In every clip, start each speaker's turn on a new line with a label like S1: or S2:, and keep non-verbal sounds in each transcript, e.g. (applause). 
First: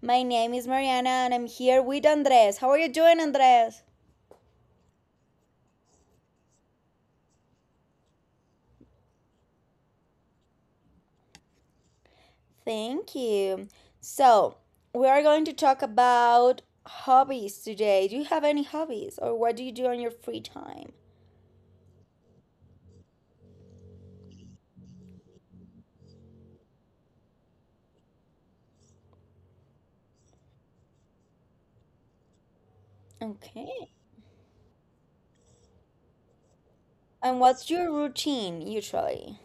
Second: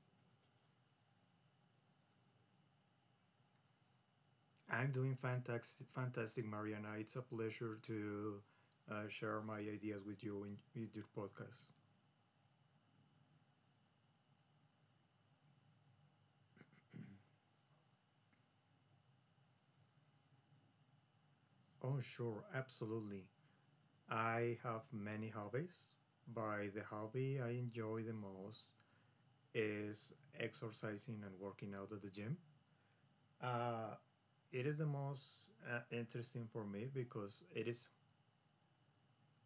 S1: My name is Mariana and I'm here with Andres. How are you doing, Andres?
S2: I'm doing fantastic, fantastic, Mariana. It's a pleasure to share my ideas with you in your podcast.
S1: Thank you. So, we are going to talk about hobbies today. Do you have any hobbies or what do you do on your free time?
S2: Oh, sure, absolutely. I have many hobbies. By the hobby I enjoy the most is exercising and working out at the gym.
S1: Okay.
S2: Uh, it is the most interesting for me
S1: And
S2: because it
S1: what's
S2: is
S1: your routine usually?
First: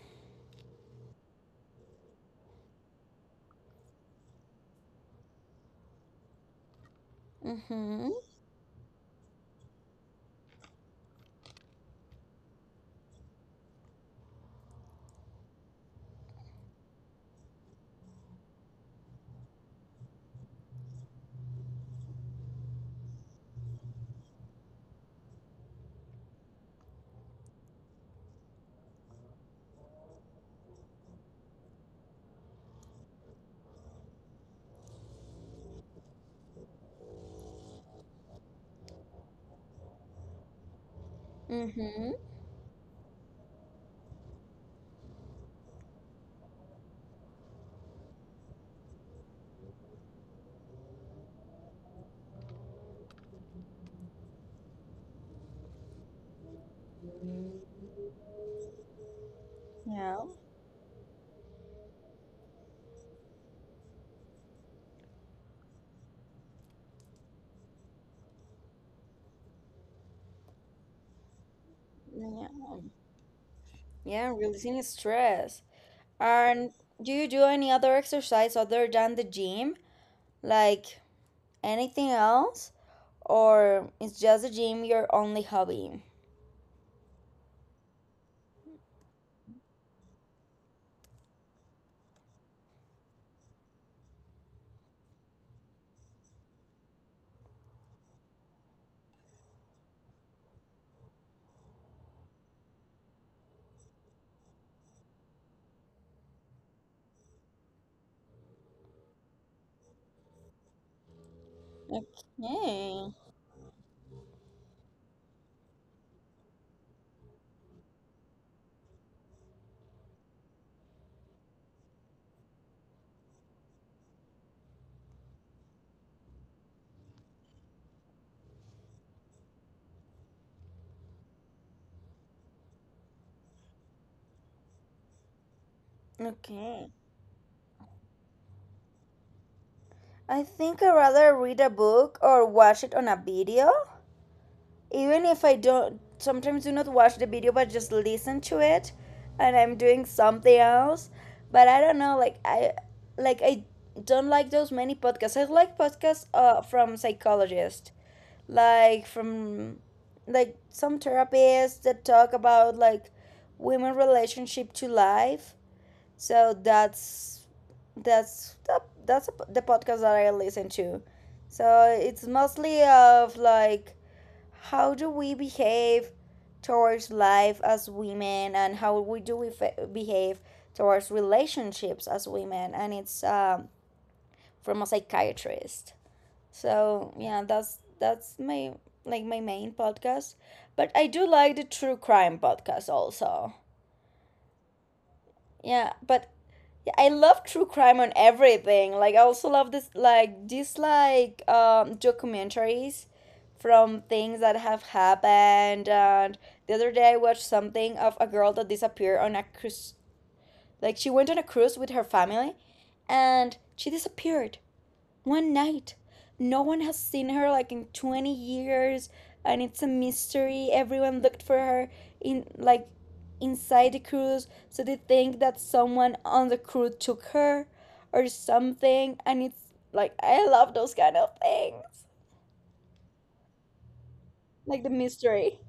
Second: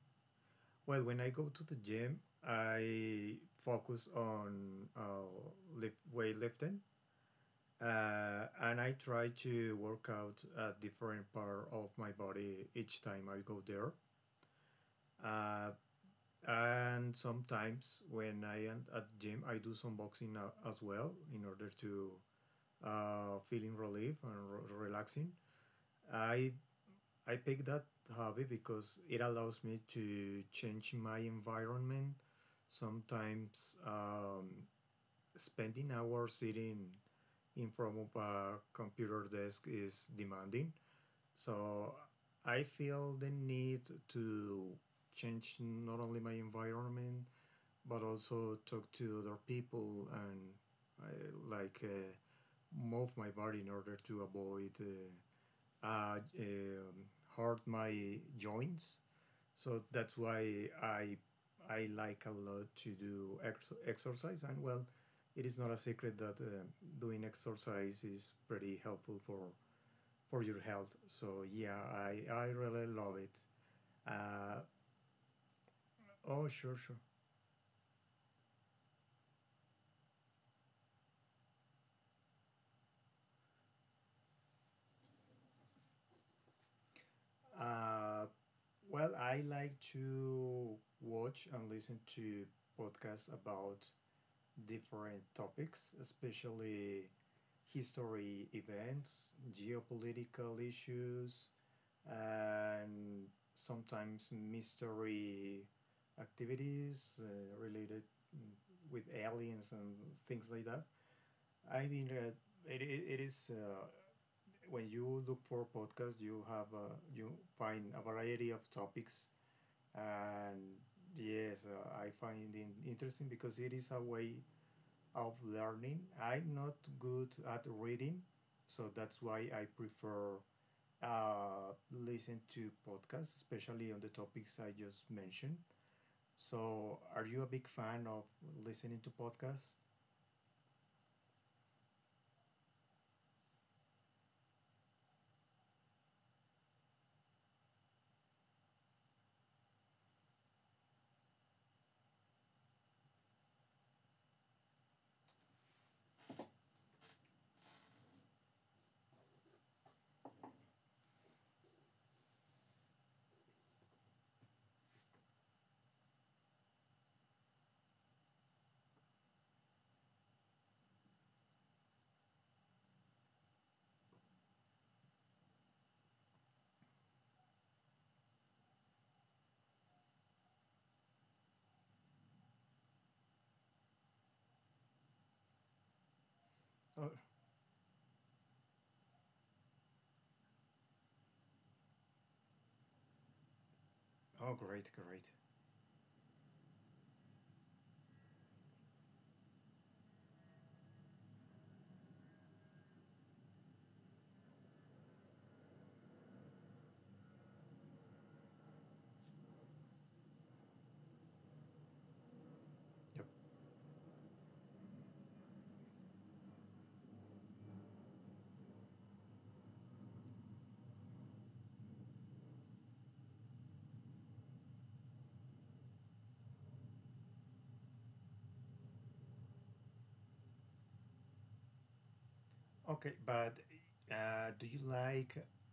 S2: well when I go to the gym I focus on weightlifting
S1: Mm hmm.
S2: and I try to work out a different part of my body each time I go there. Uh, and sometimes when I am at the gym, I do some boxing as well in order to feeling relief and relaxing. I I pick that hobby because it allows me to change my environment. Sometimes spending hours sitting in front of a computer desk is demanding.
S1: Mm
S2: So
S1: hmm.
S2: I feel the need to change not only my environment but also talk to other people and I, like move my body in order to avoid uh, um, hurt my joints. So that's
S1: Yeah.
S2: why I like a lot to do exercise. And well, it is not a secret that doing exercise is pretty helpful for your health. So yeah, I
S1: Yeah.
S2: really love it.
S1: Yeah,
S2: Uh,
S1: releasing stress.
S2: oh,
S1: And
S2: sure, sure.
S1: do you do any other exercise other than the gym? Like anything else? Or is just the gym your only hobby?
S2: Uh, well, I like to watch and listen to podcasts about different topics, especially history events, geopolitical issues, and sometimes mystery activities related mm, with aliens and things like that. I mean, it, it
S1: Okay.
S2: it is When you look for podcasts, you find a variety of topics, and yes, I find it interesting because it is a way of learning. I'm not good at reading, so that's why I prefer uh, listen to podcasts, especially on the topics I just mentioned.
S1: Okay.
S2: So, are you a big fan of listening to podcasts?
S1: I think I'd rather read a book or watch it on a video. Even if I don't sometimes do not watch the video but just listen to it and I'm doing something else. But I don't know, like I don't like those many podcasts. I like podcasts from psychologists, like from like some therapists that talk about like women relationship to life, so that's the podcast that I listen to. So it's mostly of like how do we behave towards life as women, and how we behave towards relationships as women, and it's from a psychiatrist.
S2: Oh,
S1: So yeah, that's my, like, my main podcast. But I do like the true crime podcast also.
S2: oh great, great.
S1: Yeah, but yeah, I love true crime on everything. Like, I also love this like these like documentaries from things that have happened. And the other day I watched something of a girl that disappeared on a cruise. Like, she went on a cruise with her family,
S2: Yep.
S1: and she disappeared one night. No one has seen her, like, in 20 years, and it's a mystery. Everyone looked for her in like inside the cruise, so they think that someone on the crew took her or something, and it's like I love those kind of things.
S2: Okay, but uh, do you
S1: Like the
S2: like
S1: mystery.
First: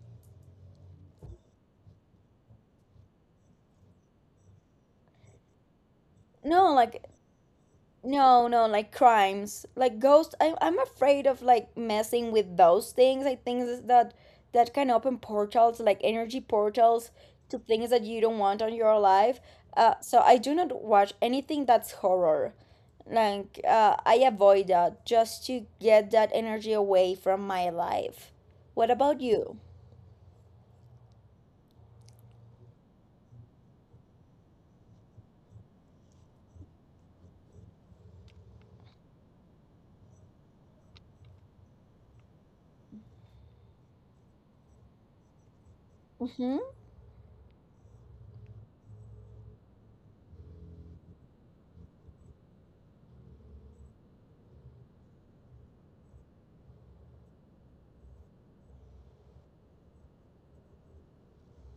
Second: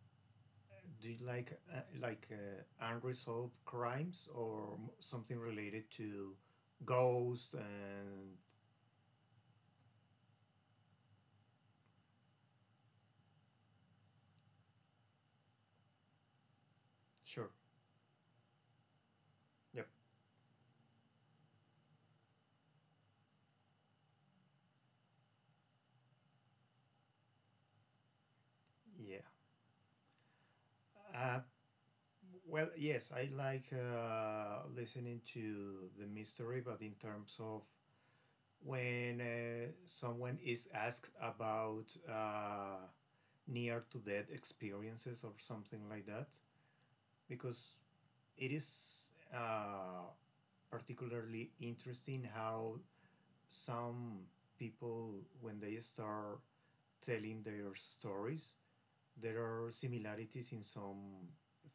S2: do you like unresolved crimes or something related to
S1: No, like,
S2: ghosts and.
S1: no, no, like crimes, like ghosts. I'm afraid of, like, messing with those things. I think is that that can open portals, like energy portals,
S2: Sure.
S1: to things that you don't want on your life.
S2: Yep.
S1: So I do not watch anything that's horror. Like, I avoid that just to get that energy away from my life. What about you?
S2: Yeah. Well, yes, I like listening to the mystery, but in terms of when someone is asked about near to death experiences or something like that,
S1: Mm-hmm.
S2: because it is uh, particularly interesting how some people, when they start telling their stories, there are similarities in some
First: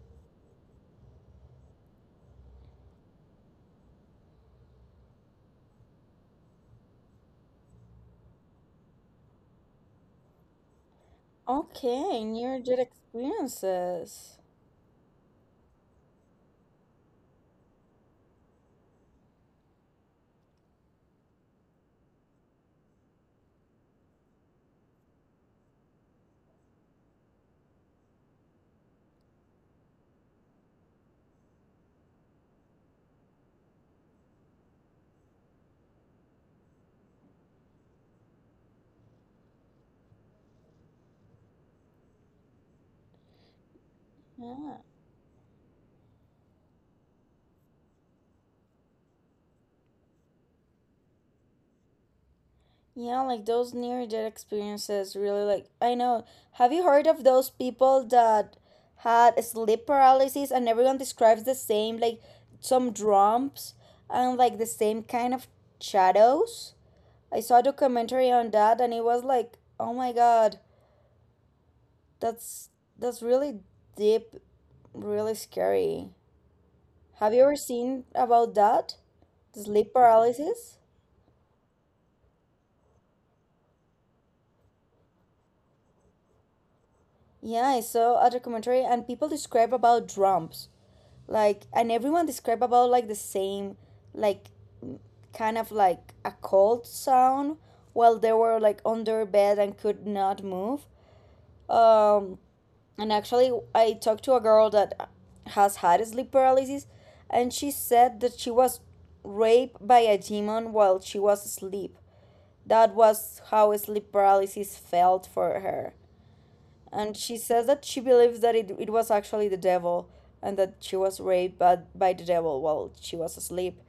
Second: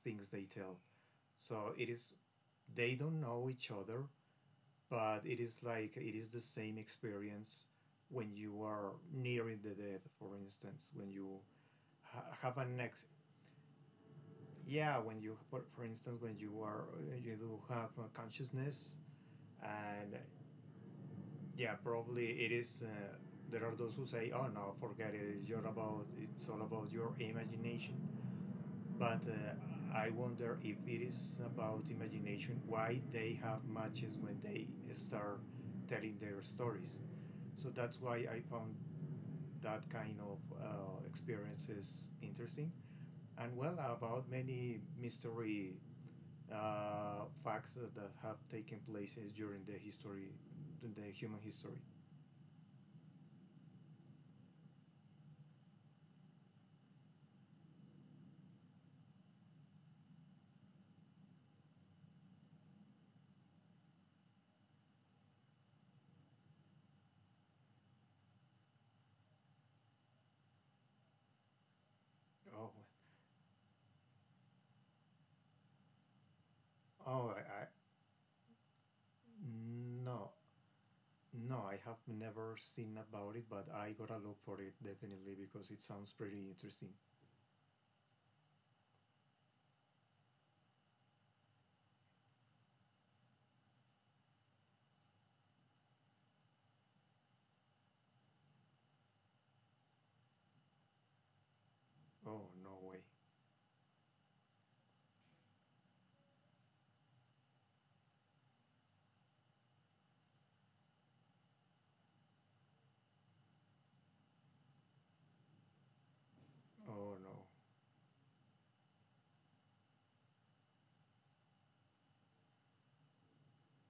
S2: things they tell. So it is they don't know each other, but it is like it is the same experience when you are nearing the death, for instance, when you
S1: Okay,
S2: ha- have
S1: near-death
S2: an ex
S1: experiences.
S2: yeah when you for instance when you are you do have a consciousness and yeah probably it is there are those who say oh no forget it it's all about your imagination but I wonder if it is about imagination why they have matches when they start telling their stories. So that's why I found that kind of experiences interesting. And well, about
S1: Yeah.
S2: many mystery facts that have taken place during the history, the human history.
S1: Yeah, like those near death experiences, really, like, I know. Have you heard of those people that had sleep paralysis and everyone describes the same, like, some drums and like the same kind of shadows? I saw a documentary on that and it was like, "Oh my God, that's
S2: Oh,
S1: that's really deep, really scary."
S2: oh,
S1: Have you ever
S2: I
S1: seen about that? Sleep
S2: mm, no,
S1: paralysis?
S2: No, I have never seen about it, but I gotta look for it definitely because it sounds pretty interesting.
S1: Yeah, I saw a documentary and people describe about drums, like, and everyone described about, like, the same, like, kind of like a cold sound while they were, like, under bed and could not move. um
S2: Oh no way!
S1: and actually, I talked to a girl that has had sleep paralysis, and she said that she was raped by a demon while she was asleep. That was how sleep paralysis felt for her,
S2: Oh
S1: and she
S2: no!
S1: says that she believes that it was actually the devil, and that she was raped by the devil while she was asleep.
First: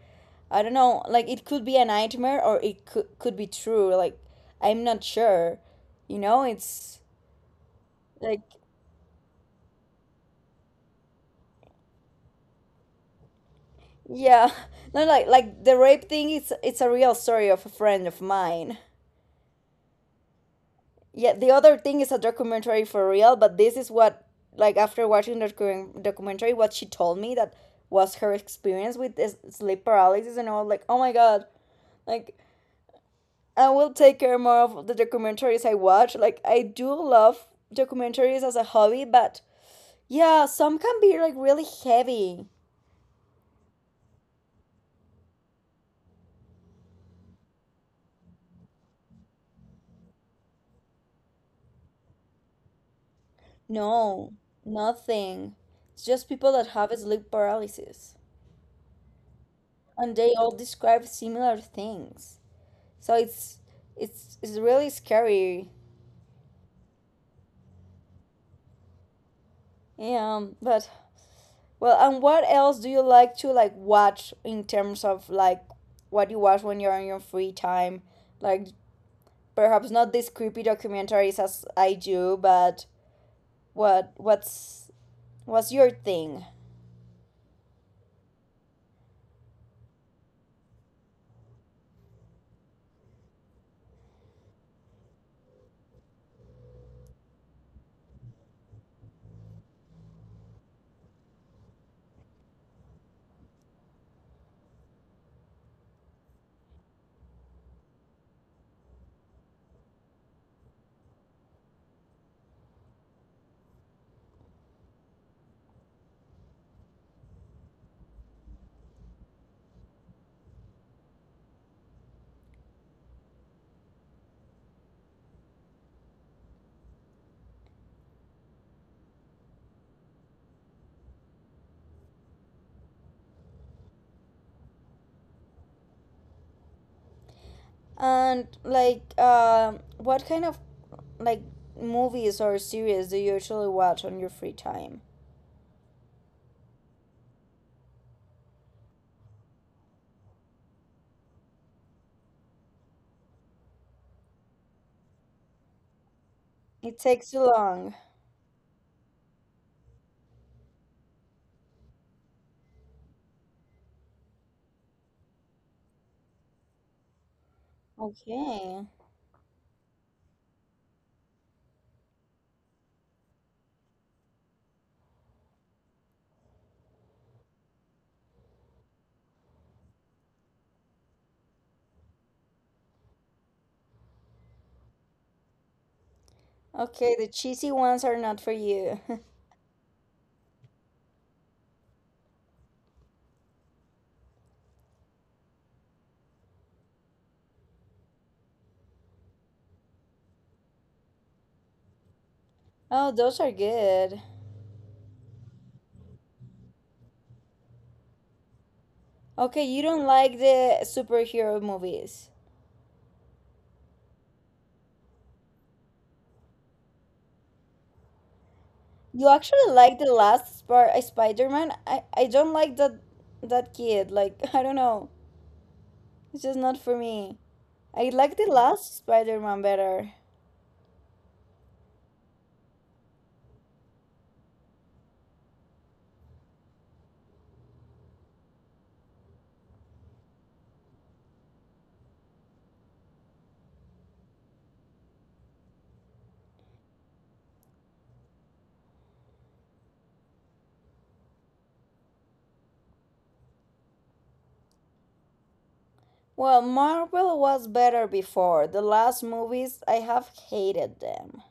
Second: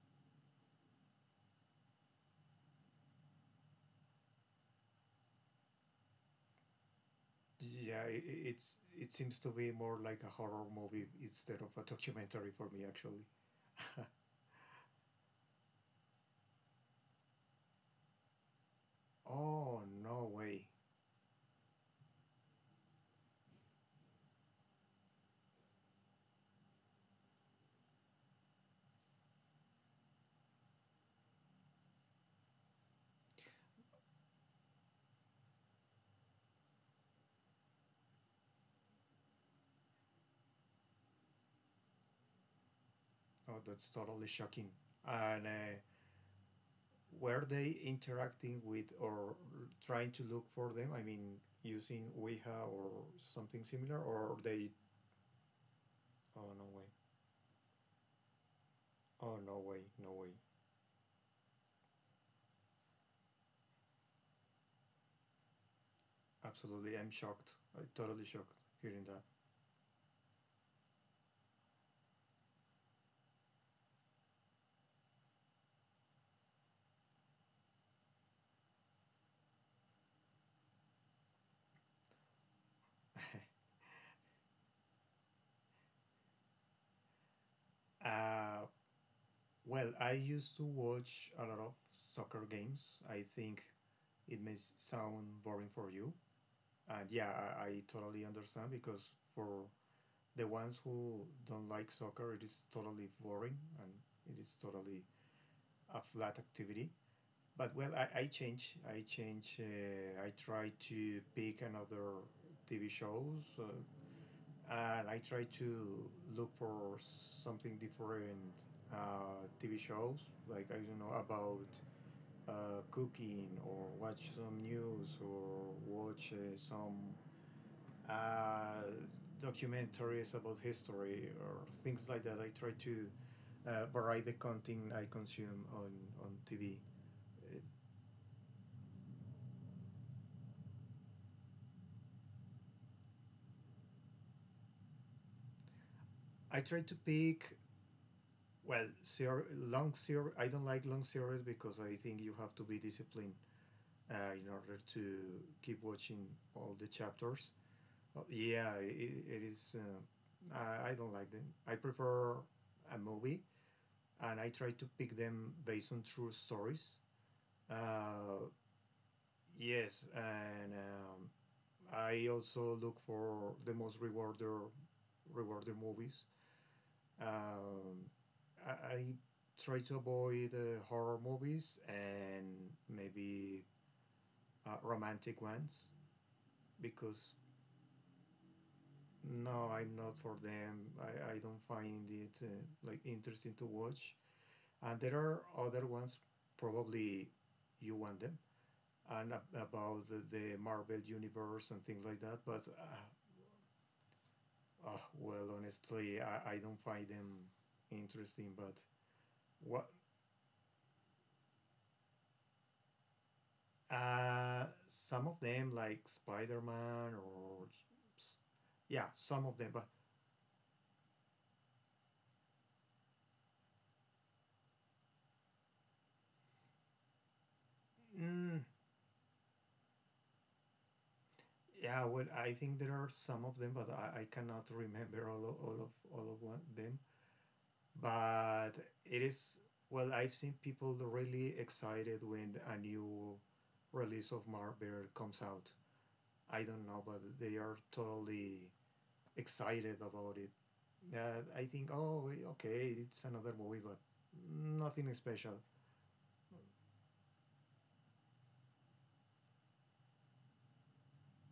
S1: I don't know, like, it could be a nightmare, or it could be true. Like, I'm not sure, it's
S2: Yeah,
S1: like,
S2: it seems to be more like a horror movie instead of a documentary for me actually.
S1: yeah. (laughs) No, like the rape thing, it's a real story of a friend of mine.
S2: Oh no way!
S1: Yeah, the other thing is a documentary for real, but this is what, like, after watching the documentary, what she told me, that was her experience with this sleep paralysis, and I was like, oh my god, like, I will take care more of the documentaries I watch. Like, I do love documentaries as a hobby, but yeah, some can be like really heavy.
S2: Oh, that's totally shocking. And were they interacting with or trying to look for them? I mean, using Ouija or something similar,
S1: No,
S2: or they?
S1: nothing. It's just
S2: Oh
S1: people
S2: no
S1: that
S2: way!
S1: have sleep paralysis
S2: Oh no way! No
S1: and they
S2: way!
S1: all describe similar things. So it's really scary.
S2: Absolutely, I'm shocked. I'm totally shocked hearing that.
S1: But well, and what else do you like to, like, watch in terms of, like, what you watch when you're on your free time? Like, perhaps not these creepy documentaries as I do, but what what's what's your thing?
S2: Uh, well, I used to watch a lot of soccer games. I think it may sound boring for you. And yeah, I totally understand because for the ones who don't like soccer, it is totally boring and it is totally a flat activity. But well, I change. I change. I try to pick another TV shows. And I try to look for something different TV shows, like I don't know about cooking or watch some news or watch some uh, documentaries about history or things like that. I try to vary the content I consume on TV. Uh,
S1: And, like, what kind of, like, movies or series do you usually watch on your free time?
S2: I try to pick well, long series. I don't like long series because I think you have to be disciplined in order to keep watching all the
S1: It takes too
S2: chapters.
S1: long.
S2: Yeah, it is. I don't like them. I prefer a movie, and I try to pick them based on true stories. Uh,
S1: Okay.
S2: yes, and I also look for the most rewarder movies. Um, I try to avoid horror movies and maybe romantic ones
S1: Okay, the
S2: because.
S1: cheesy ones are not for you. (laughs)
S2: No, I'm not for them. I don't find it like interesting to watch. And there are other ones, probably you want them, and about the Marvel universe and things like that. But
S1: Oh, those are good.
S2: well, honestly, I don't find them interesting. But
S1: Okay, you
S2: what
S1: don't like the superhero movies.
S2: some of them like Spider Man or s- yeah,
S1: You
S2: some of them,
S1: actually
S2: but.
S1: like the last Spider-Man? I don't like that kid. Like, (laughs) I don't know. It's just not for me. I like the
S2: Mm,
S1: last Spider-Man better.
S2: Yeah, well, I think there are some of them, but I cannot remember all of them. But it is well, I've seen people really excited when a new release of Marvel comes out. I don't know, but they are totally excited about it. I think, oh, okay, it's another movie, but nothing special.
S1: Well, Marvel was better before. The last movies, I have hated them.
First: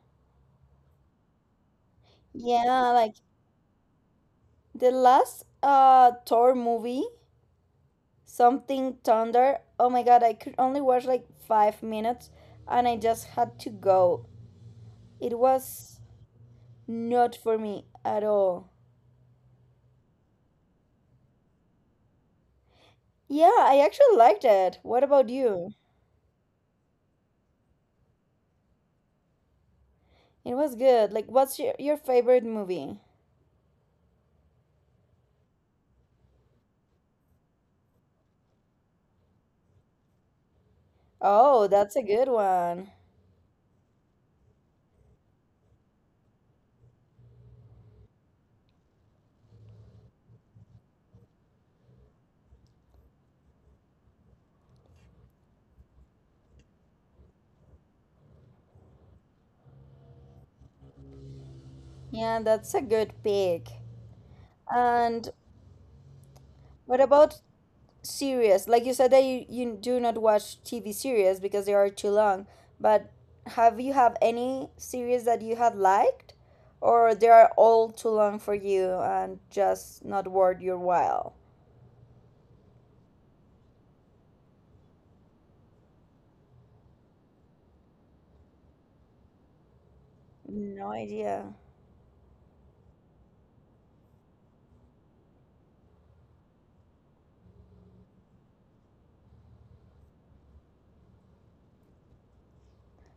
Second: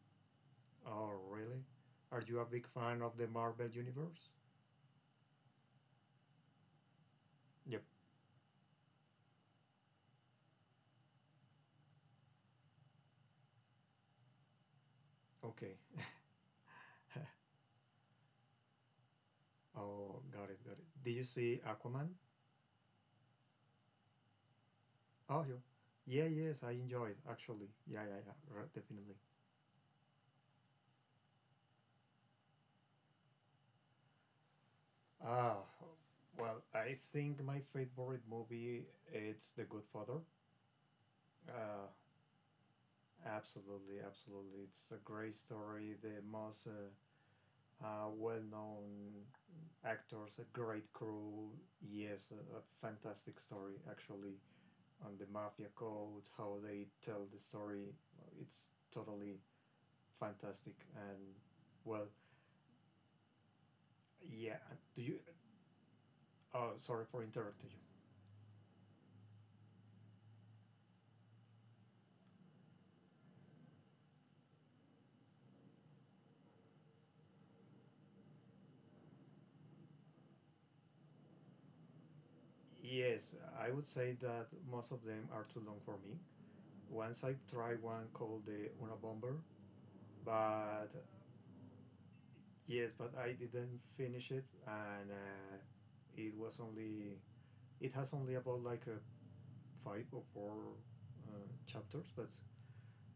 S2: Oh, really? Are you a big
S1: Yeah,
S2: fan
S1: like
S2: of the Marvel universe?
S1: the last Thor movie.
S2: Yep.
S1: Something Thunder. Oh my god, I could only watch like 5 minutes and I just had to go. It
S2: Okay.
S1: was not for me at all.
S2: Oh, got it, got it. Did you see Aquaman?
S1: Yeah, I actually liked it. What about
S2: Oh, yeah.
S1: you?
S2: Yeah, yes, I enjoyed actually. Yeah, yeah, yeah, right, definitely.
S1: It was good. Like, what's your favorite movie?
S2: Ah, well, I think my favorite movie it's The Good Father.
S1: Oh,
S2: Uh,
S1: that's a good one.
S2: Absolutely, absolutely. It's a great story. The most well-known actors, a great crew. Yes, a fantastic story actually. On the mafia codes, how they tell the story, it's totally fantastic and well
S1: Yeah, that's a good pick.
S2: yeah do you
S1: And
S2: oh
S1: what
S2: sorry for
S1: about
S2: interrupting
S1: serious, like you said that you do not watch TV series because they are too long, but have you have any series that you have liked, or they are all too long for you and just not worth your while?
S2: you yes I would say that most of them are too long for me once I tried one called the una bomber but
S1: No idea.
S2: yes but I didn't finish it and it was only it has only about like a five or four chapters but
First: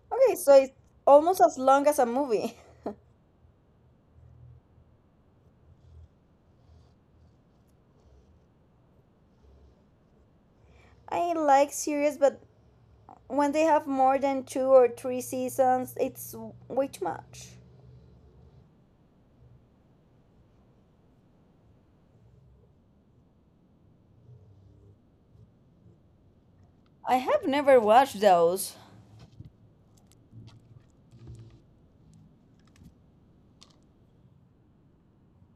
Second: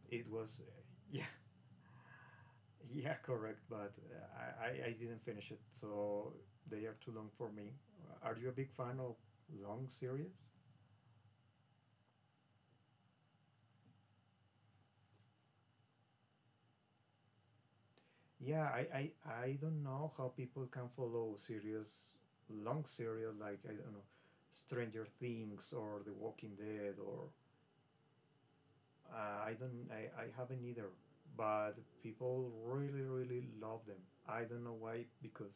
S2: it
S1: Okay, so
S2: was
S1: it's
S2: yeah.
S1: almost as long as a movie.
S2: Yeah, (laughs) correct. But I didn't finish it, so they are too long for me. Are you a big fan of long series?
S1: (laughs) I like series, but when they have more than two or three seasons, it's way too much.
S2: Yeah, I don't know how people can follow series, long series like, I don't know, Stranger Things or The Walking Dead
S1: I
S2: or
S1: have never watched those.
S2: I don't, I haven't either. But people really, really love them. I don't know why because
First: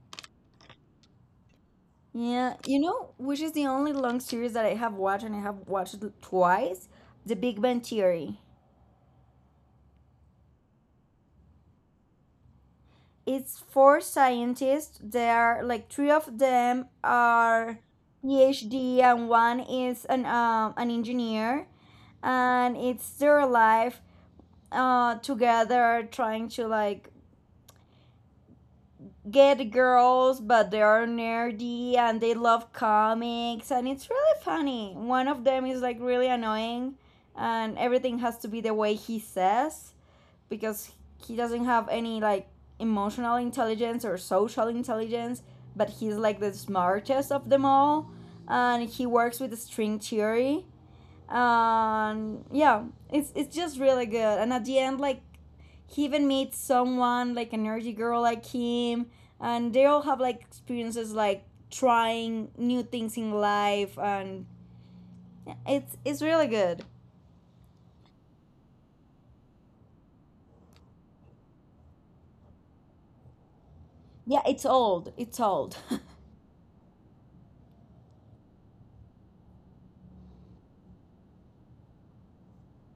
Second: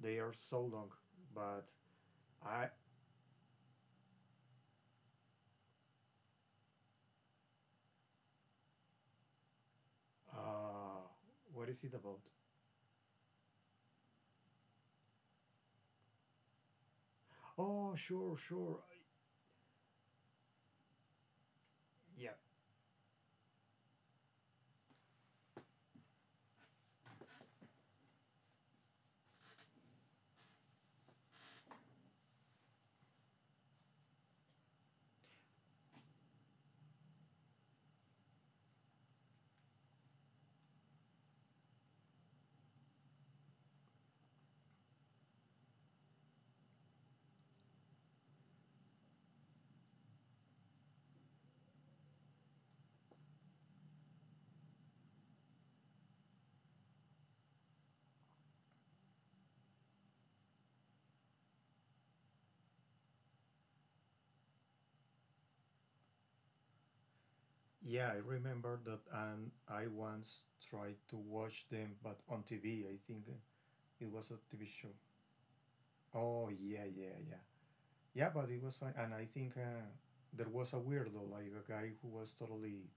S2: they are so long. But
S1: Yeah,
S2: I,
S1: you know, which is the only long series that I have watched and I have watched it twice? The Big Bang Theory.
S2: uh, what is it about?
S1: It's four scientists. There are like three of them are
S2: Oh, sure, sure.
S1: PhD and one is an engineer,
S2: Yeah,
S1: and it's their life together, trying to, like, get girls, but they are nerdy and they love comics, and it's really funny. One of them is, like, really annoying, and everything has to be the way he says, because he doesn't have any, like, emotional intelligence or social intelligence, but he's, like, the smartest of them all, and he works with the string theory. Yeah, it's just really good, and at the end, like, he even meets someone like an energy girl like him, and they all have like experiences, like, trying new things in life. And yeah, it's really good.
S2: yeah, I remember that, and I once tried to watch them, but on TV, I think it was a
S1: Yeah, it's
S2: TV show.
S1: old, it's old. (laughs)
S2: Oh, yeah, yeah, yeah. Yeah, but it was fine. And I think there was a weirdo, like a guy who was totally,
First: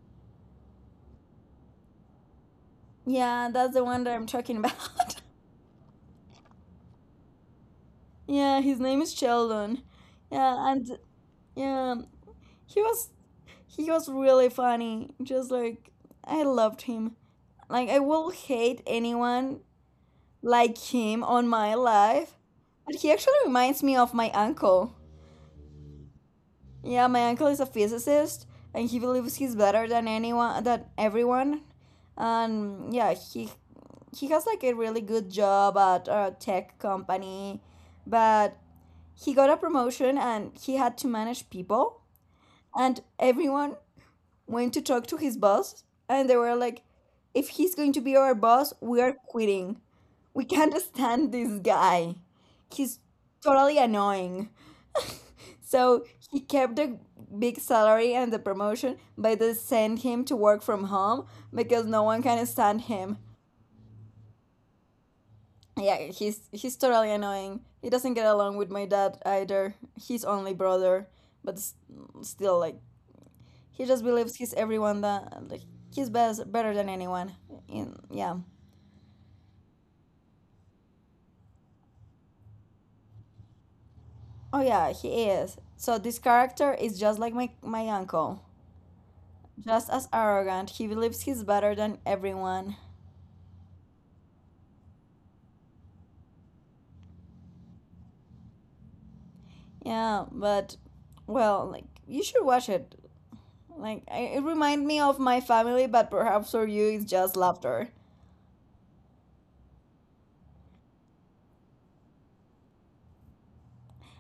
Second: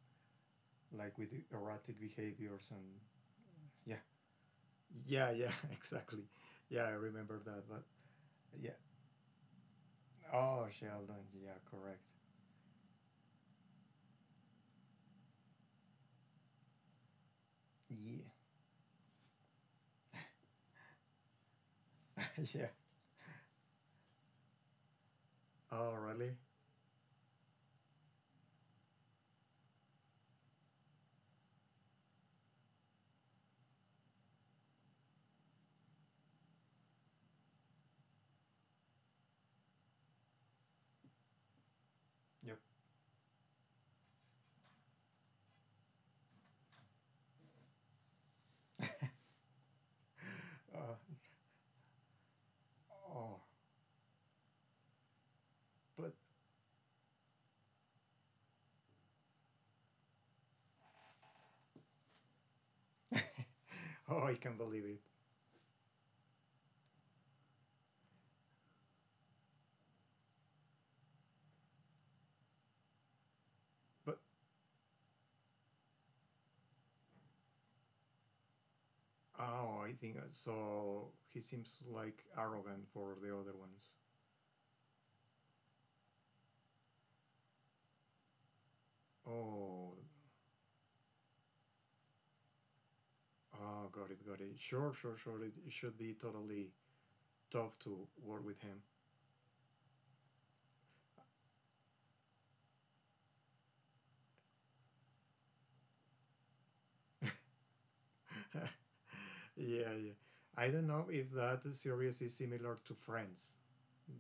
S2: like, with erratic behaviors and.
S1: Yeah, that's the
S2: Yeah,
S1: one that I'm talking about. (laughs)
S2: yeah, yeah, (laughs) exactly. Yeah, I remember that, but
S1: Yeah,
S2: yeah.
S1: his name is Sheldon.
S2: Oh,
S1: Yeah. And
S2: Sheldon, yeah,
S1: yeah,
S2: correct.
S1: he was he was really funny, just like I loved him. Like, I
S2: Yeah,
S1: will hate anyone like him on my life.
S2: (laughs) yeah.
S1: But he actually reminds me of my uncle.
S2: Oh, really?
S1: Yeah, my uncle is a physicist and he believes he's better than anyone, than everyone. And yeah, he has like a really good job at a tech company, but he got a promotion and he had to manage people,
S2: Yep.
S1: and everyone went to talk to his boss, and they were like, if he's going to be our boss, we are quitting. We can't
S2: Uh,
S1: stand this guy. He's
S2: oh,
S1: totally annoying. So
S2: but
S1: he kept the big salary and the promotion, but they sent him to work from home because no one can stand him.
S2: (laughs) oh, I can't believe it.
S1: Yeah, he's totally annoying. He doesn't get along with my dad either. He's only brother, but still, like, he just
S2: But
S1: believes he's everyone that, like, he's best better than anyone. In yeah,
S2: oh, I think so. He seems like arrogant for the other ones.
S1: oh yeah, he is. So this character is just like my uncle. Just
S2: Oh,
S1: as arrogant. He believes he's better than everyone.
S2: oh, got it, got it. Sure, sure, sure. It should be totally tough to work with him.
S1: Yeah, but well, like, you should watch it. Like, it reminds me of my family, but perhaps for you it's just laughter.
S2: (laughs) yeah, yeah. I don't know if that series is similar to Friends.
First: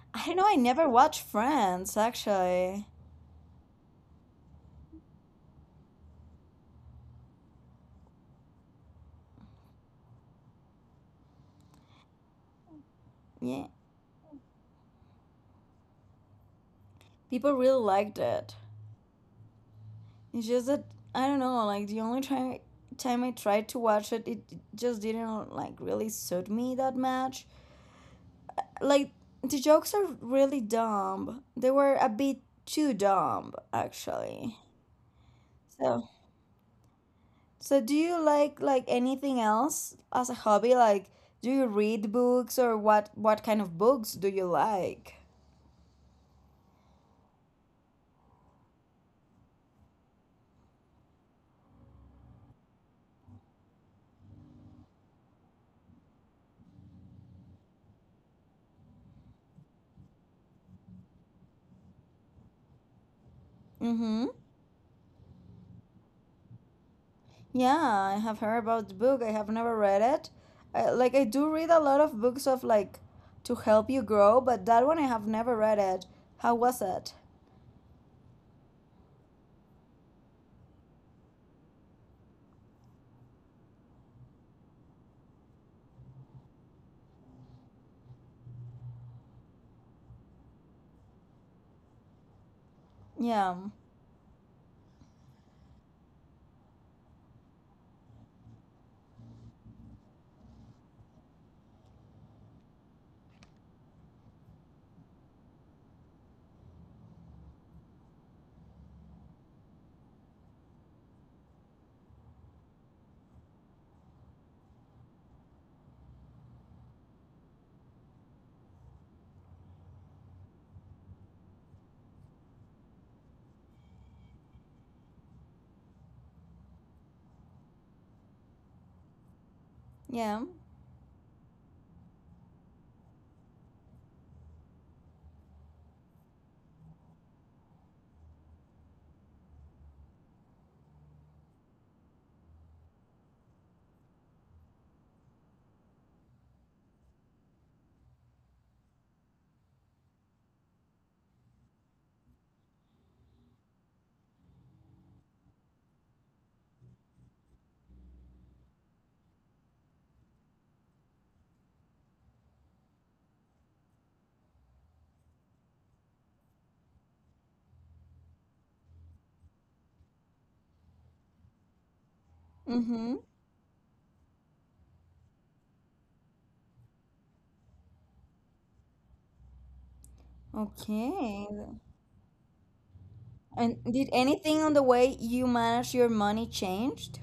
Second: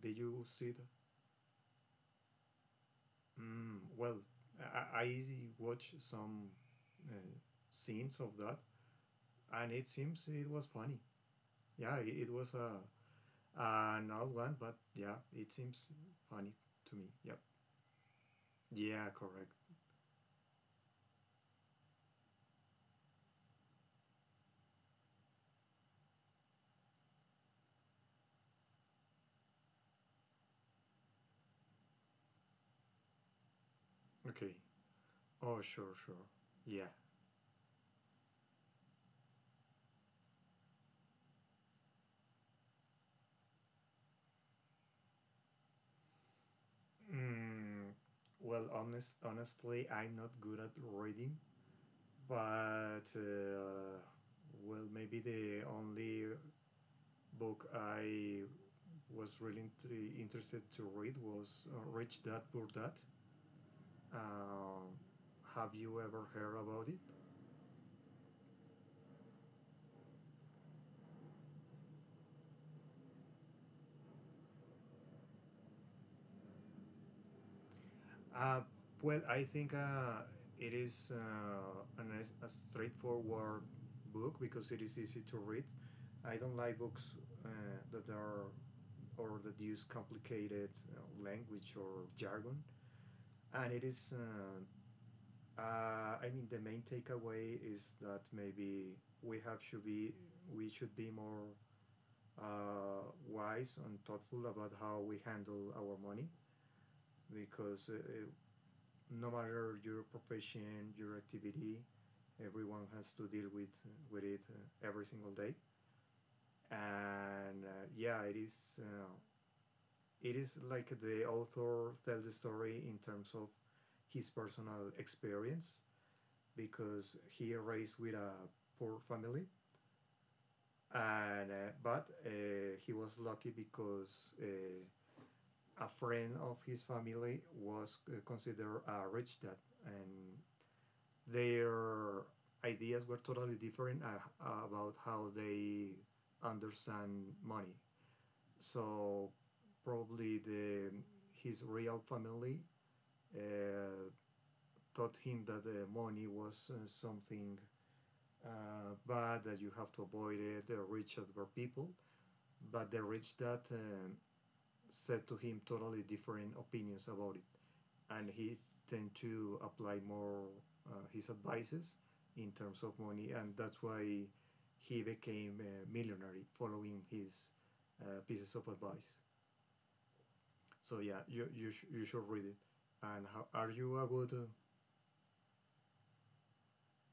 S2: Did
S1: I don't
S2: you
S1: know. I
S2: see that?
S1: never watched Friends actually.
S2: Well, I watched some uh, scenes of that, and it seems it was funny. Yeah, it was a.
S1: Yeah,
S2: Not one, but yeah, it seems funny to me. Yep.
S1: people really liked it.
S2: Yeah, correct.
S1: It's just that I don't know. Like, the only time I tried to watch it, it just didn't, like, really suit me that much. Like, the jokes are really dumb. They were a bit too dumb
S2: Okay.
S1: actually.
S2: Oh, sure,
S1: So,
S2: sure. Yeah.
S1: so do you like, anything else as a hobby? Like, do you read books, or what kind of books do you like?
S2: Mm, well, honestly, I'm not good at reading, but well, maybe the only book I was really interested to read was Rich Dad Poor Dad.
S1: Mm-hmm.
S2: Um have you ever heard about it?
S1: Yeah, I have heard about the book. I have never read it. Like, I do read a lot of books of, like, to help you grow, but that one I have never read it. How was it?
S2: Uh, well, I think it is a straightforward book because it is easy to read. I don't like books uh, that are or that use complicated language or jargon.
S1: Yeah.
S2: And it is, I mean, the main takeaway is that maybe we have should be we should be more wise and thoughtful about how we handle our money because no matter your profession, your activity, everyone has to deal with it every single day. And yeah, it is like the author tells the story in terms of his personal experience because he raised with a poor family,
S1: Yeah.
S2: and but he was lucky because. A friend of his family was considered a rich dad and their ideas were totally different about how they understand money. So probably the his real family uh, taught him that the money was something bad that you have to avoid it. The rich other people, but the rich that said to him totally different opinions about it. And he tend to apply more his advices in terms of
S1: Mm-hmm.
S2: money, and that's why he became a millionaire following his pieces of advice. So yeah,
S1: Okay.
S2: you should read it. And how are
S1: And
S2: you
S1: did
S2: a good?
S1: anything on the way you manage your money changed?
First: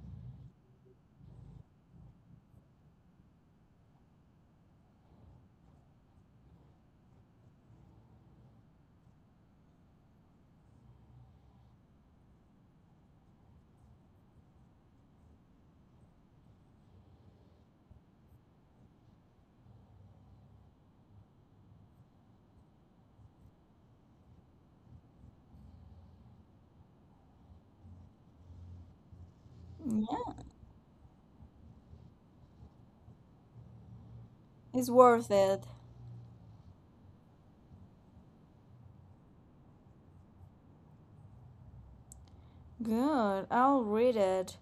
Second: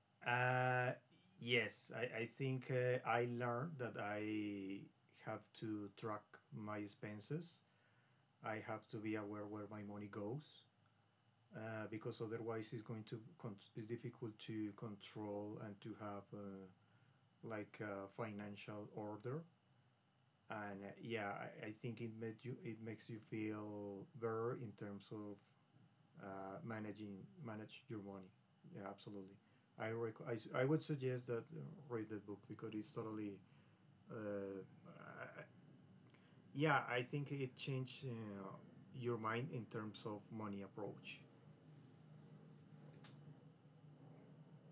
S2: Uh, uh, yes, I think I learned that I have to track my expenses. I have to be aware where my money goes. Because otherwise it's difficult to control and to have like a financial order and yeah, I think it makes you feel better in terms of managing manage your money. Yeah, absolutely. I, rec- I,
S1: Yeah,
S2: s- I would suggest that read that book because it's totally uh,
S1: it's worth
S2: I-
S1: it.
S2: yeah, I think it changed your mind in terms of money approach.
S1: Good, I'll read it.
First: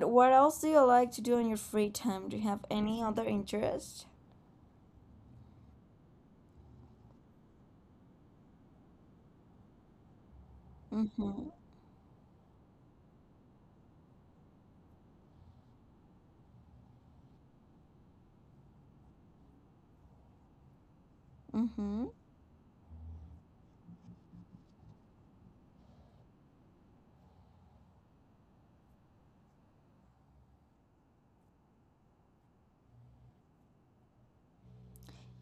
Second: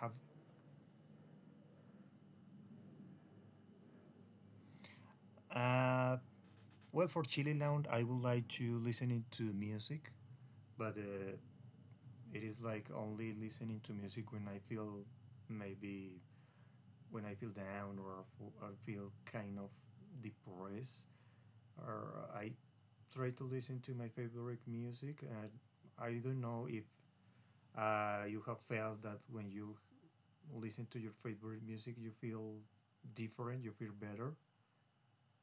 S2: Have
S1: what else do you like to do in your free time? Do you have any other interest?
S2: uh, well, for Chile Lounge, I would like to listen to music, but
S1: Mm-hmm.
S2: it is like only listening to music when I feel maybe when I feel down or, or feel kind of depressed.
S1: Mm-hmm.
S2: Or I try to listen to my favorite music, and I don't know if you have felt that when you listen to your favorite music, you feel different, you feel better.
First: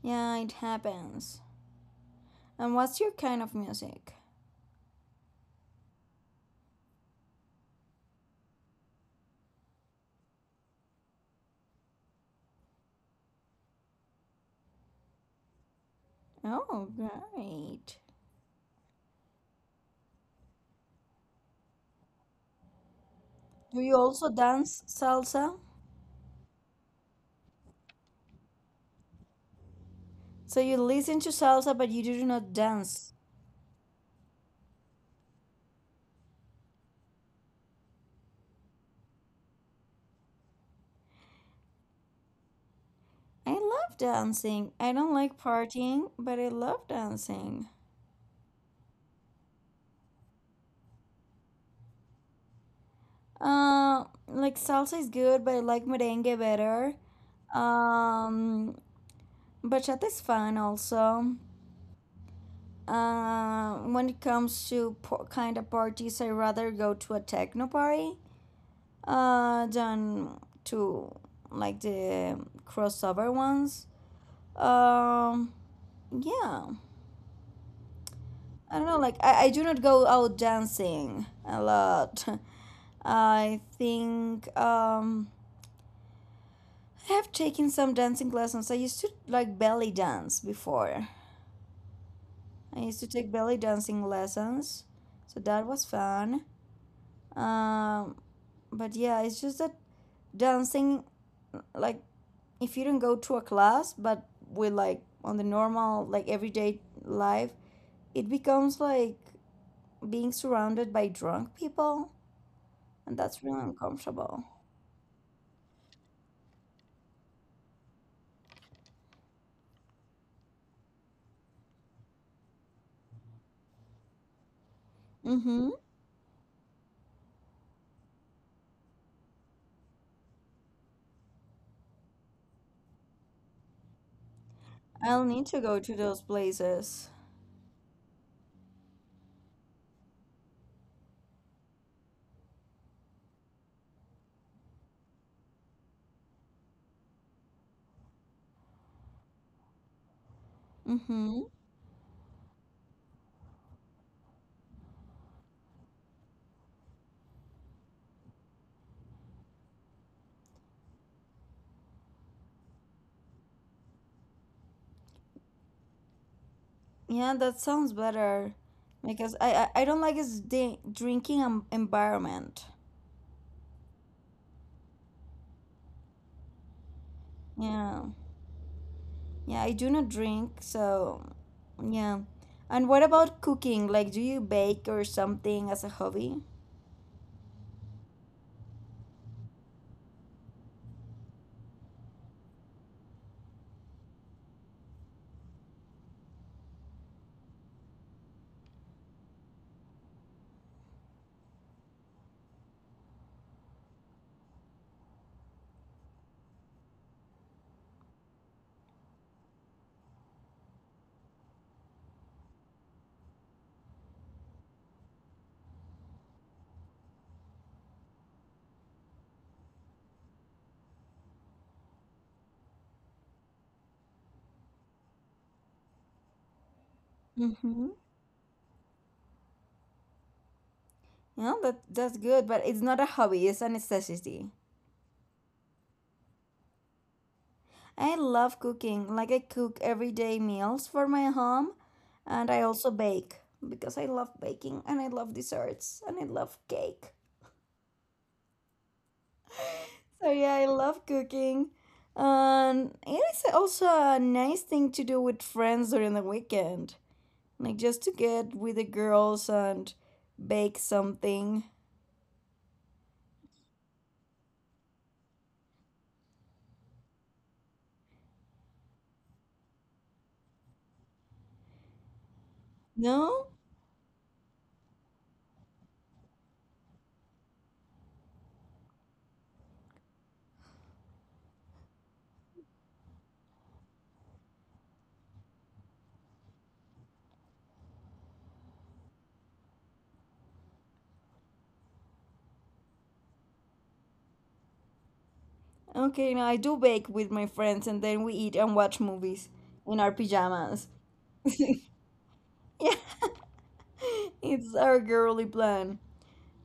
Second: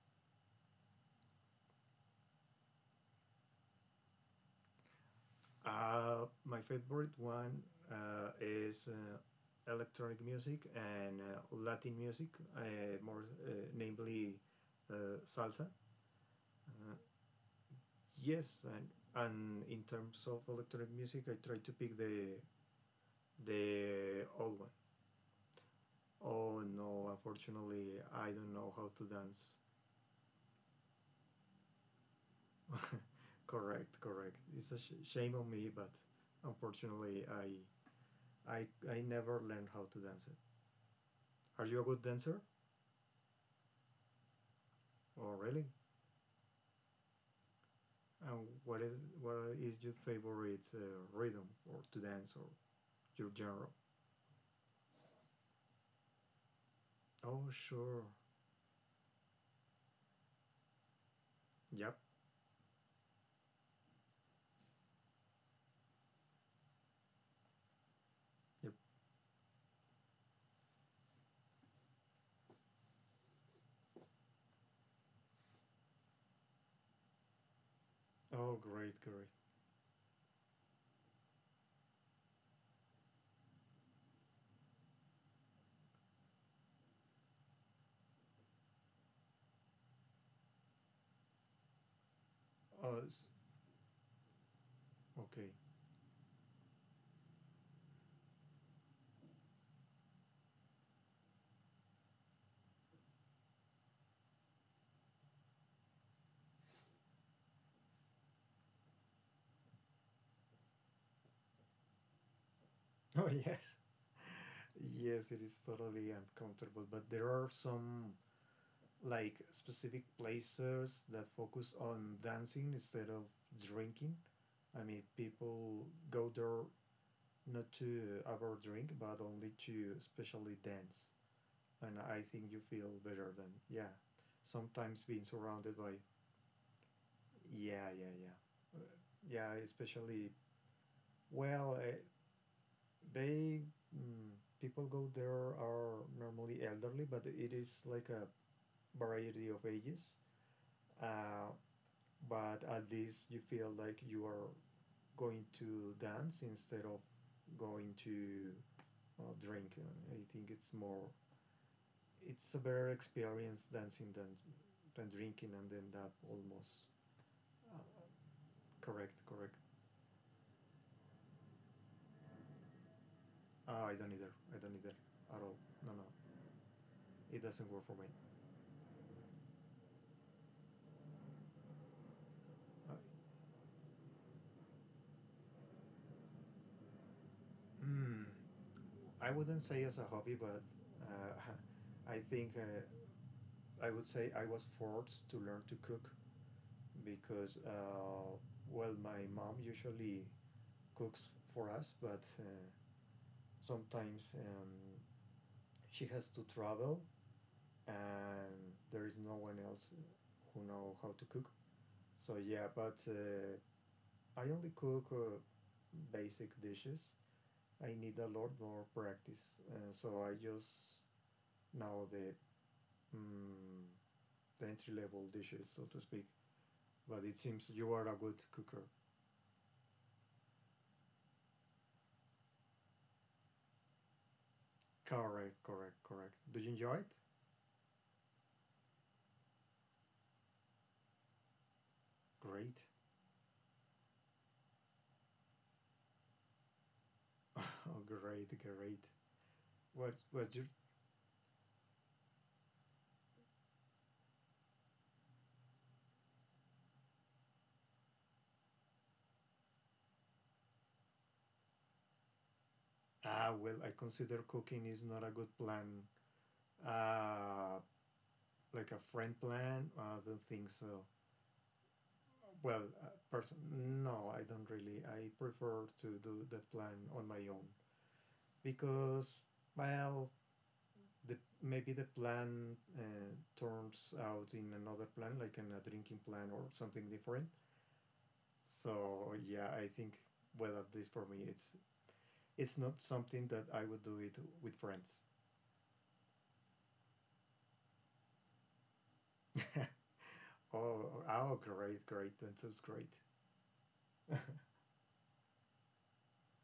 S1: Yeah, it happens. And what's your kind of music?
S2: My favorite one is electronic music and Latin music, uh, more namely salsa.
S1: Oh,
S2: Uh,
S1: great.
S2: yes, and in terms of electronic music, I try to pick the
S1: Do you
S2: the
S1: also
S2: old one.
S1: dance salsa?
S2: Oh no, unfortunately, I don't know how to dance.
S1: So you listen to salsa, but you do not dance.
S2: (laughs) Correct, correct. It's a shame on me, but unfortunately, I I never learned how to dance it. Are you a good dancer?
S1: I love dancing. I don't
S2: Oh,
S1: like
S2: really?
S1: partying, but I love dancing.
S2: And what is your favorite rhythm or to dance or your genre?
S1: Like salsa is good, but I like merengue better.
S2: Oh, sure.
S1: Um, Bachata is fun also.
S2: Yep.
S1: When it comes to kind of parties, I rather go to a techno party
S2: Yep.
S1: than to, like, the crossover ones. Um, yeah,
S2: Oh,
S1: I don't know.
S2: great,
S1: Like,
S2: great.
S1: I do not go out dancing a lot. (laughs) I think I have taken some dancing lessons. I used to like belly dance before. I used
S2: Oh,
S1: to
S2: s-
S1: take belly dancing lessons, so
S2: okay. (laughs)
S1: that was fun. um but yeah, it's just that dancing, like, if you don't go to a class, but with, like, on the normal, like, everyday life, it becomes like being surrounded by drunk people, and
S2: Oh,
S1: that's
S2: yes.
S1: really uncomfortable.
S2: Yes, it is totally uncomfortable, but there are some like specific places that focus on dancing instead of drinking. I mean,
S1: Mm-hmm.
S2: people go there not to ever drink, but only to especially dance. And I think you feel better than yeah. Sometimes
S1: I'll
S2: being
S1: need to
S2: surrounded
S1: go
S2: by
S1: to those places.
S2: yeah, yeah, yeah, Uh, yeah. Especially well, they mm, people go there are normally elderly, but it is like a variety of ages.
S1: Mm-hmm.
S2: Uh, but at least you feel like you are going to dance instead of going to drink. I think it's more it's a better experience dancing than drinking, and then that almost
S1: Yeah, that
S2: uh,
S1: sounds better,
S2: correct,
S1: because i
S2: correct.
S1: i, I don't like this drinking environment.
S2: Ah, I don't either. I don't either at all. No, no, it doesn't work for
S1: Yeah.
S2: me.
S1: Yeah, I do not drink, so yeah. And
S2: Uh,
S1: what about cooking? Like, do you bake or something as a hobby?
S2: mm, I wouldn't say as a hobby, but uh, (laughs) I think I would say I was forced to learn to cook because, well, my mom usually cooks for us, but sometimes she has to travel and there is no one else who know how to cook. So yeah, but I only cook basic dishes. I need a lot more practice, so I just know mm, the entry level dishes, so to speak. But it seems
S1: Mm-hmm.
S2: you are a good cooker.
S1: Yeah, that's good, but it's not a hobby, it's a necessity.
S2: Correct, correct, correct. Do you enjoy it?
S1: I love cooking. Like, I cook everyday meals for my home, and I
S2: Great.
S1: also bake because I love baking and I love desserts and I love cake.
S2: (laughs) Oh, great, great. What,
S1: So yeah,
S2: what's your?
S1: I love cooking. And it is also a nice thing to do with friends during the weekend. Like, just to get with the girls and bake something.
S2: Ah, well, I consider cooking is not a good plan. Ah, like a friend plan. I don't think so. Well,
S1: No?
S2: person, no, I don't really. I prefer to do that plan on my own because, well, the maybe the plan turns out in another plan, like in a drinking plan or something different. So yeah, I think well, at least for me, it's not something that I would do it with friends.
S1: Okay, no, I do bake with my friends and then we eat and watch movies in our
S2: (laughs)
S1: pajamas.
S2: Oh,
S1: (laughs)
S2: oh,
S1: Yeah,
S2: great, great, that sounds great.
S1: it's our girly plan,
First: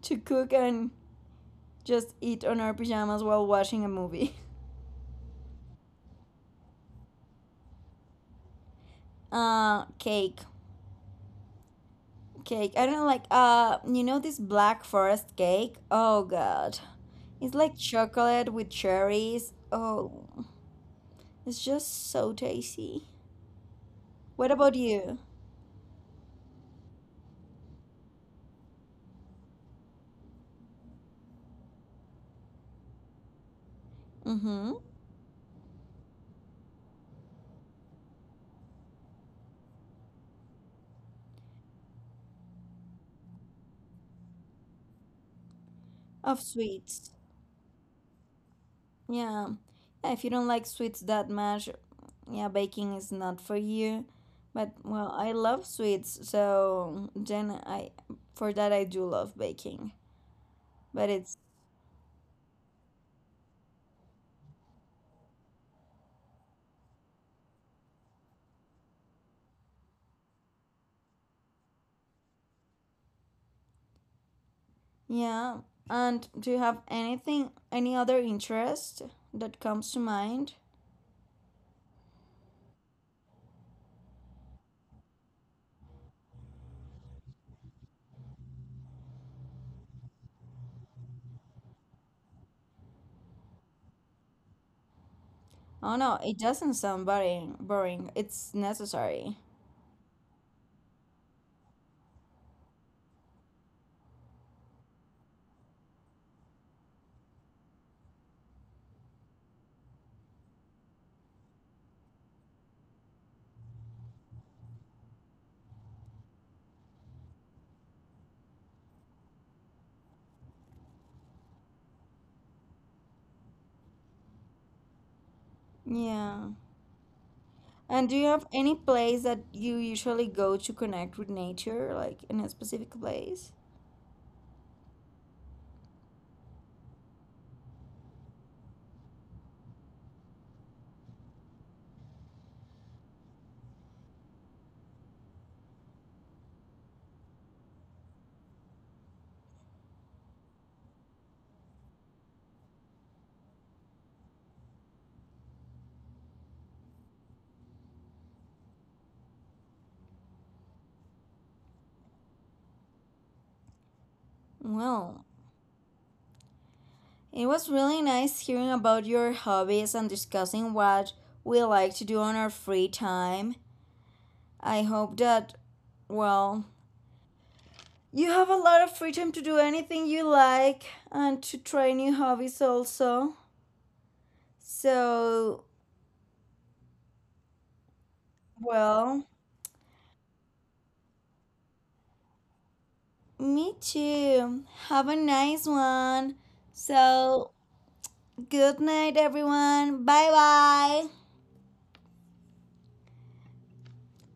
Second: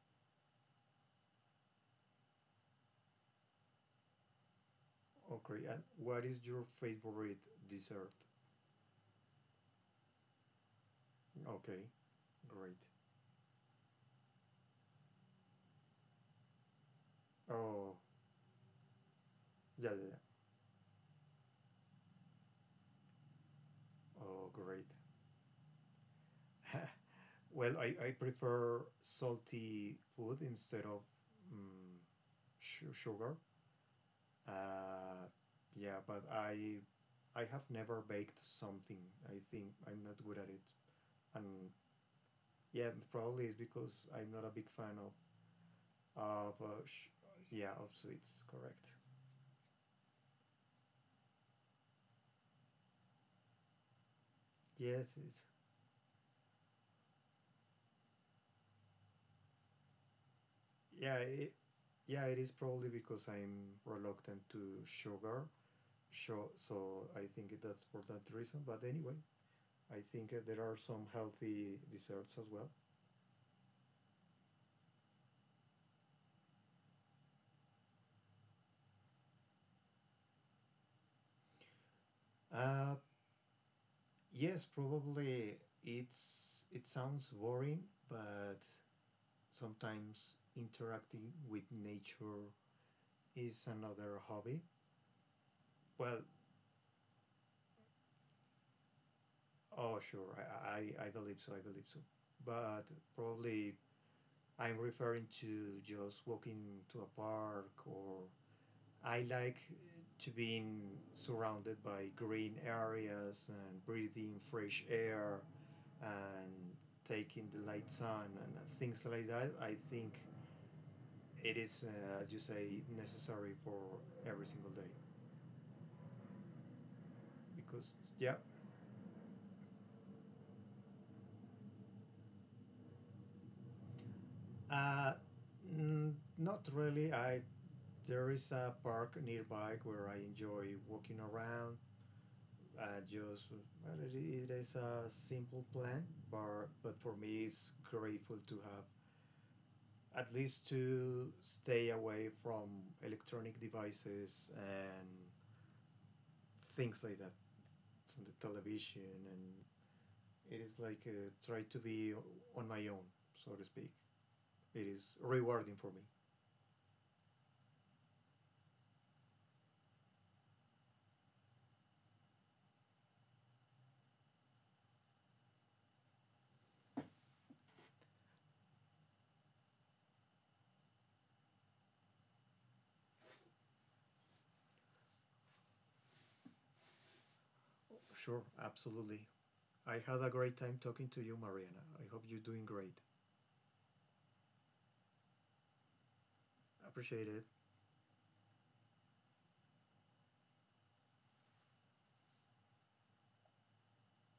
S1: to cook and just eat on our pajamas while watching a movie. (laughs)
S2: (laughs) Okay, and what is your favorite dessert?
S1: Cake.
S2: Okay,
S1: Cake.
S2: great.
S1: I don't like, you know this black forest cake? Oh god. It's like
S2: Oh,
S1: chocolate with cherries.
S2: yeah, yeah.
S1: Oh, it's just so tasty.
S2: Yeah.
S1: What
S2: Oh,
S1: about
S2: great.
S1: you?
S2: (laughs) Well, I prefer salty food instead of mm su sugar.
S1: Mm-hmm.
S2: Uh, yeah, but I have never baked something. I think I'm not good at it, and yeah, probably it's because I'm not a big fan
S1: Of
S2: of
S1: sweets.
S2: yeah of sweets. Correct.
S1: Yeah. Yeah, if you don't like sweets that much, yeah, baking is not for you. But
S2: Yes,
S1: well, I
S2: it's
S1: love sweets, so then I, for that, I do love baking. But
S2: yeah
S1: it's,
S2: it, yeah it is probably because I'm reluctant to sugar. Sure. So I think that's for that reason. But anyway, I think there are some healthy desserts as well.
S1: yeah. And do you have anything, any other interest that comes to mind?
S2: Uh, yes, probably it's it sounds boring, but sometimes interacting with nature is another hobby.
S1: Oh no,
S2: Well,
S1: it doesn't sound boring, boring. It's necessary.
S2: oh sure, I I believe so. I believe so. But probably I'm referring to just walking to a park or I like to be surrounded by green areas and breathing fresh air and taking the light sun and things like that. I think it is, as you say, necessary for every single day
S1: Yeah.
S2: because
S1: And do you
S2: yeah,
S1: have any place that you usually go to connect with nature, like in a specific place?
S2: uh, not really. I there is a park nearby where I enjoy walking around just well, it is a simple plan, but for me it's grateful to have at least to stay away from electronic devices and things like that from the television and it is like try to be on my own, so to speak. It is
S1: Well,
S2: rewarding for me.
S1: it was really nice hearing about your hobbies and discussing what we like to do on our free time. I hope that, well, you have a lot of freedom to do anything you like and to try new hobbies also. So,
S2: Sure,
S1: well,
S2: absolutely. I had a great time talking to you, Mariana. I hope you're doing great.
S1: me too. Have a nice one.
S2: Appreciate
S1: So,
S2: it.
S1: good night, everyone. Bye bye.